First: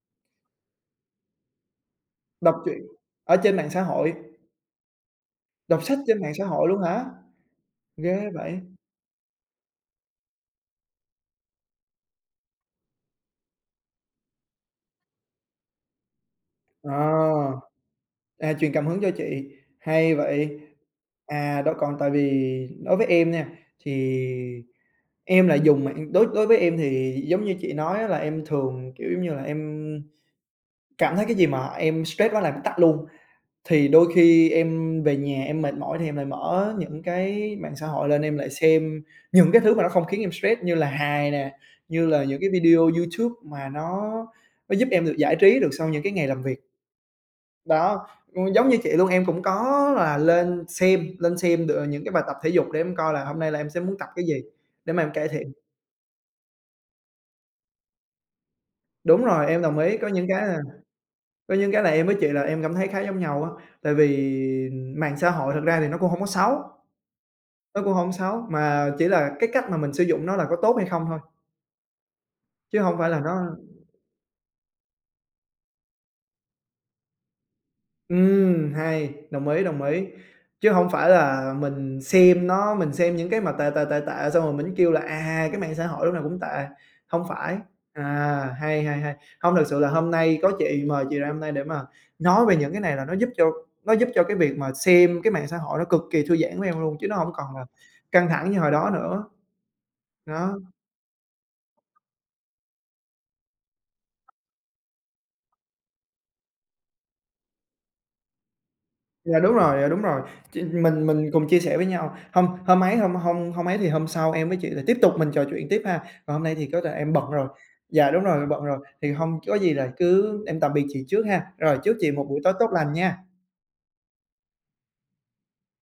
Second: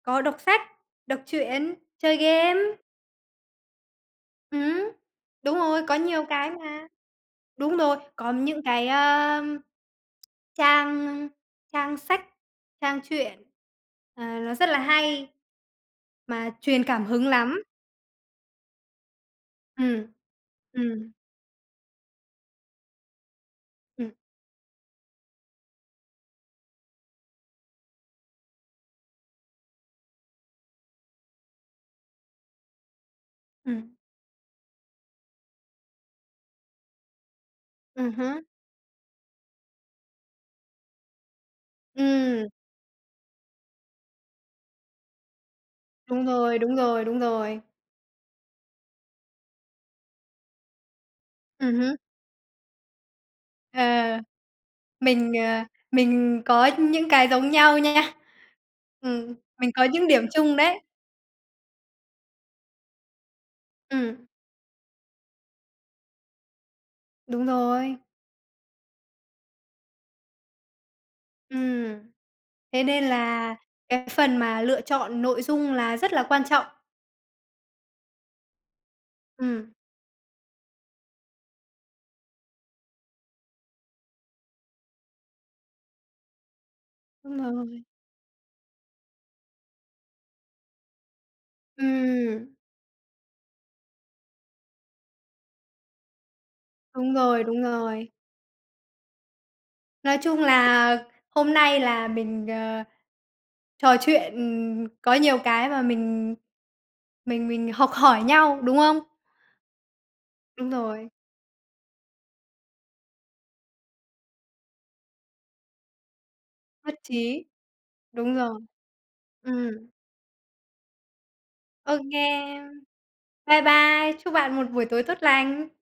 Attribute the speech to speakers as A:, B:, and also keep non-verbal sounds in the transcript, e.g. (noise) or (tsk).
A: Có đọc sách, đọc truyện, chơi game.
B: Đọc truyện ở trên mạng xã hội.
A: Ừm. Đúng
B: Đọc
A: rồi, có
B: sách trên
A: nhiều
B: mạng xã
A: cái
B: hội luôn
A: mà.
B: hả?
A: Đúng rồi,
B: Ghê
A: còn
B: vậy!
A: những cái á, (tsk) trang trang sách, trang truyện, à, nó rất là hay mà truyền
B: Ờ,
A: cảm hứng lắm.
B: à, truyền cảm hứng cho chị,
A: Ừm.
B: hay vậy.
A: Ừm.
B: À, đó, còn tại vì đối với em nha,
A: Ừm.
B: thì em lại dùng mạng đối đối với em thì giống như chị nói á, là em thường, kiểu giống như là, em cảm thấy cái gì mà em stress đó là tắt luôn. Thì
A: Ừm.
B: đôi khi em về nhà em mệt mỏi thì em lại mở những cái mạng xã hội
A: Ừm
B: lên, em
A: hứm.
B: lại xem những cái thứ mà nó không khiến em stress như là hài nè, như là những
A: Ừm!
B: cái video YouTube mà nó nó giúp em được giải trí được sau những cái
A: Đúng
B: ngày làm
A: rồi,
B: việc.
A: đúng rồi, đúng rồi.
B: Đó, ừm, giống như chị luôn, em cũng có là lên xem lên xem
A: Ừm
B: được
A: hứm.
B: những cái bài tập thể dục để em coi là hôm nay là em sẽ muốn tập
A: Ờ.
B: cái gì, để mà em cải
A: Mình,
B: thiện.
A: ờ, mình có những cái giống nhau nha.
B: Đúng
A: Ừm,
B: rồi, em
A: mình
B: đồng
A: có
B: ý. Có
A: những điểm
B: những cái
A: chung
B: là
A: đấy.
B: có những cái là em với chị là em cảm thấy khá giống nhau á. Tại
A: Ừm.
B: vì mạng xã hội thực ra thì nó cũng hổng có xấu
A: Đúng
B: nó cũng
A: rồi.
B: hổng xấu, mà chỉ là cái cách mà mình sử dụng nó là có tốt hay không thôi.
A: Ừm.
B: Chứ
A: Thế
B: hông
A: nên
B: phải là nó
A: là cái phần mà lựa chọn nội dung là rất là quan trọng.
B: Ừm! Hay, đồng ý,
A: Ừm.
B: đồng ý! Chứ hổng phải là mình xem nó mình xem những cái mà tệ, tệ, tệ, tệ xong rồi mình kêu là, à, cái mạng xã hội lúc nào cũng tệ, hông
A: Đúng
B: phải.
A: rồi.
B: À, hay, hay, hay! Hông, thực sự là hôm nay có chị, mời chị ra hôm nay để mà nói
A: Ừm.
B: về những cái này là nó giúp cho nó giúp cho cái việc mà xem cái mạng xã hội nó cực kỳ thư giãn với em luôn, chứ
A: Đúng
B: nó hổng
A: rồi,
B: còn
A: đúng
B: là
A: rồi.
B: căng thẳng như hồi đó nữa.
A: Nói chung
B: Đó.
A: là hôm nay là mình, ờ, trò chuyện, ừm, có nhiều cái mà mình mình mình học hỏi nhau, đúng không?
B: Dạ đúng rồi, dạ đúng rồi. Ch
A: Đúng
B: mình
A: rồi.
B: mình cùng chia sẻ với nhau. Hông hông ấy hông hông hông ấy, thì hôm sau em với chị lại tiếp tục mình trò chuyện tiếp ha. Còn hôm nay thì có thể
A: Nhất
B: em bận
A: trí.
B: rồi, dạ, đúng
A: Đúng
B: rồi, em
A: rồi.
B: bận rồi. Thì hông, có gì
A: Ừm.
B: là cứ em tạm biệt chị trước ha, rồi chúc chị
A: OK
B: một buổi tối tốt
A: em.
B: lành nha.
A: Bye bye. Chúc bạn một buổi tối tốt lành.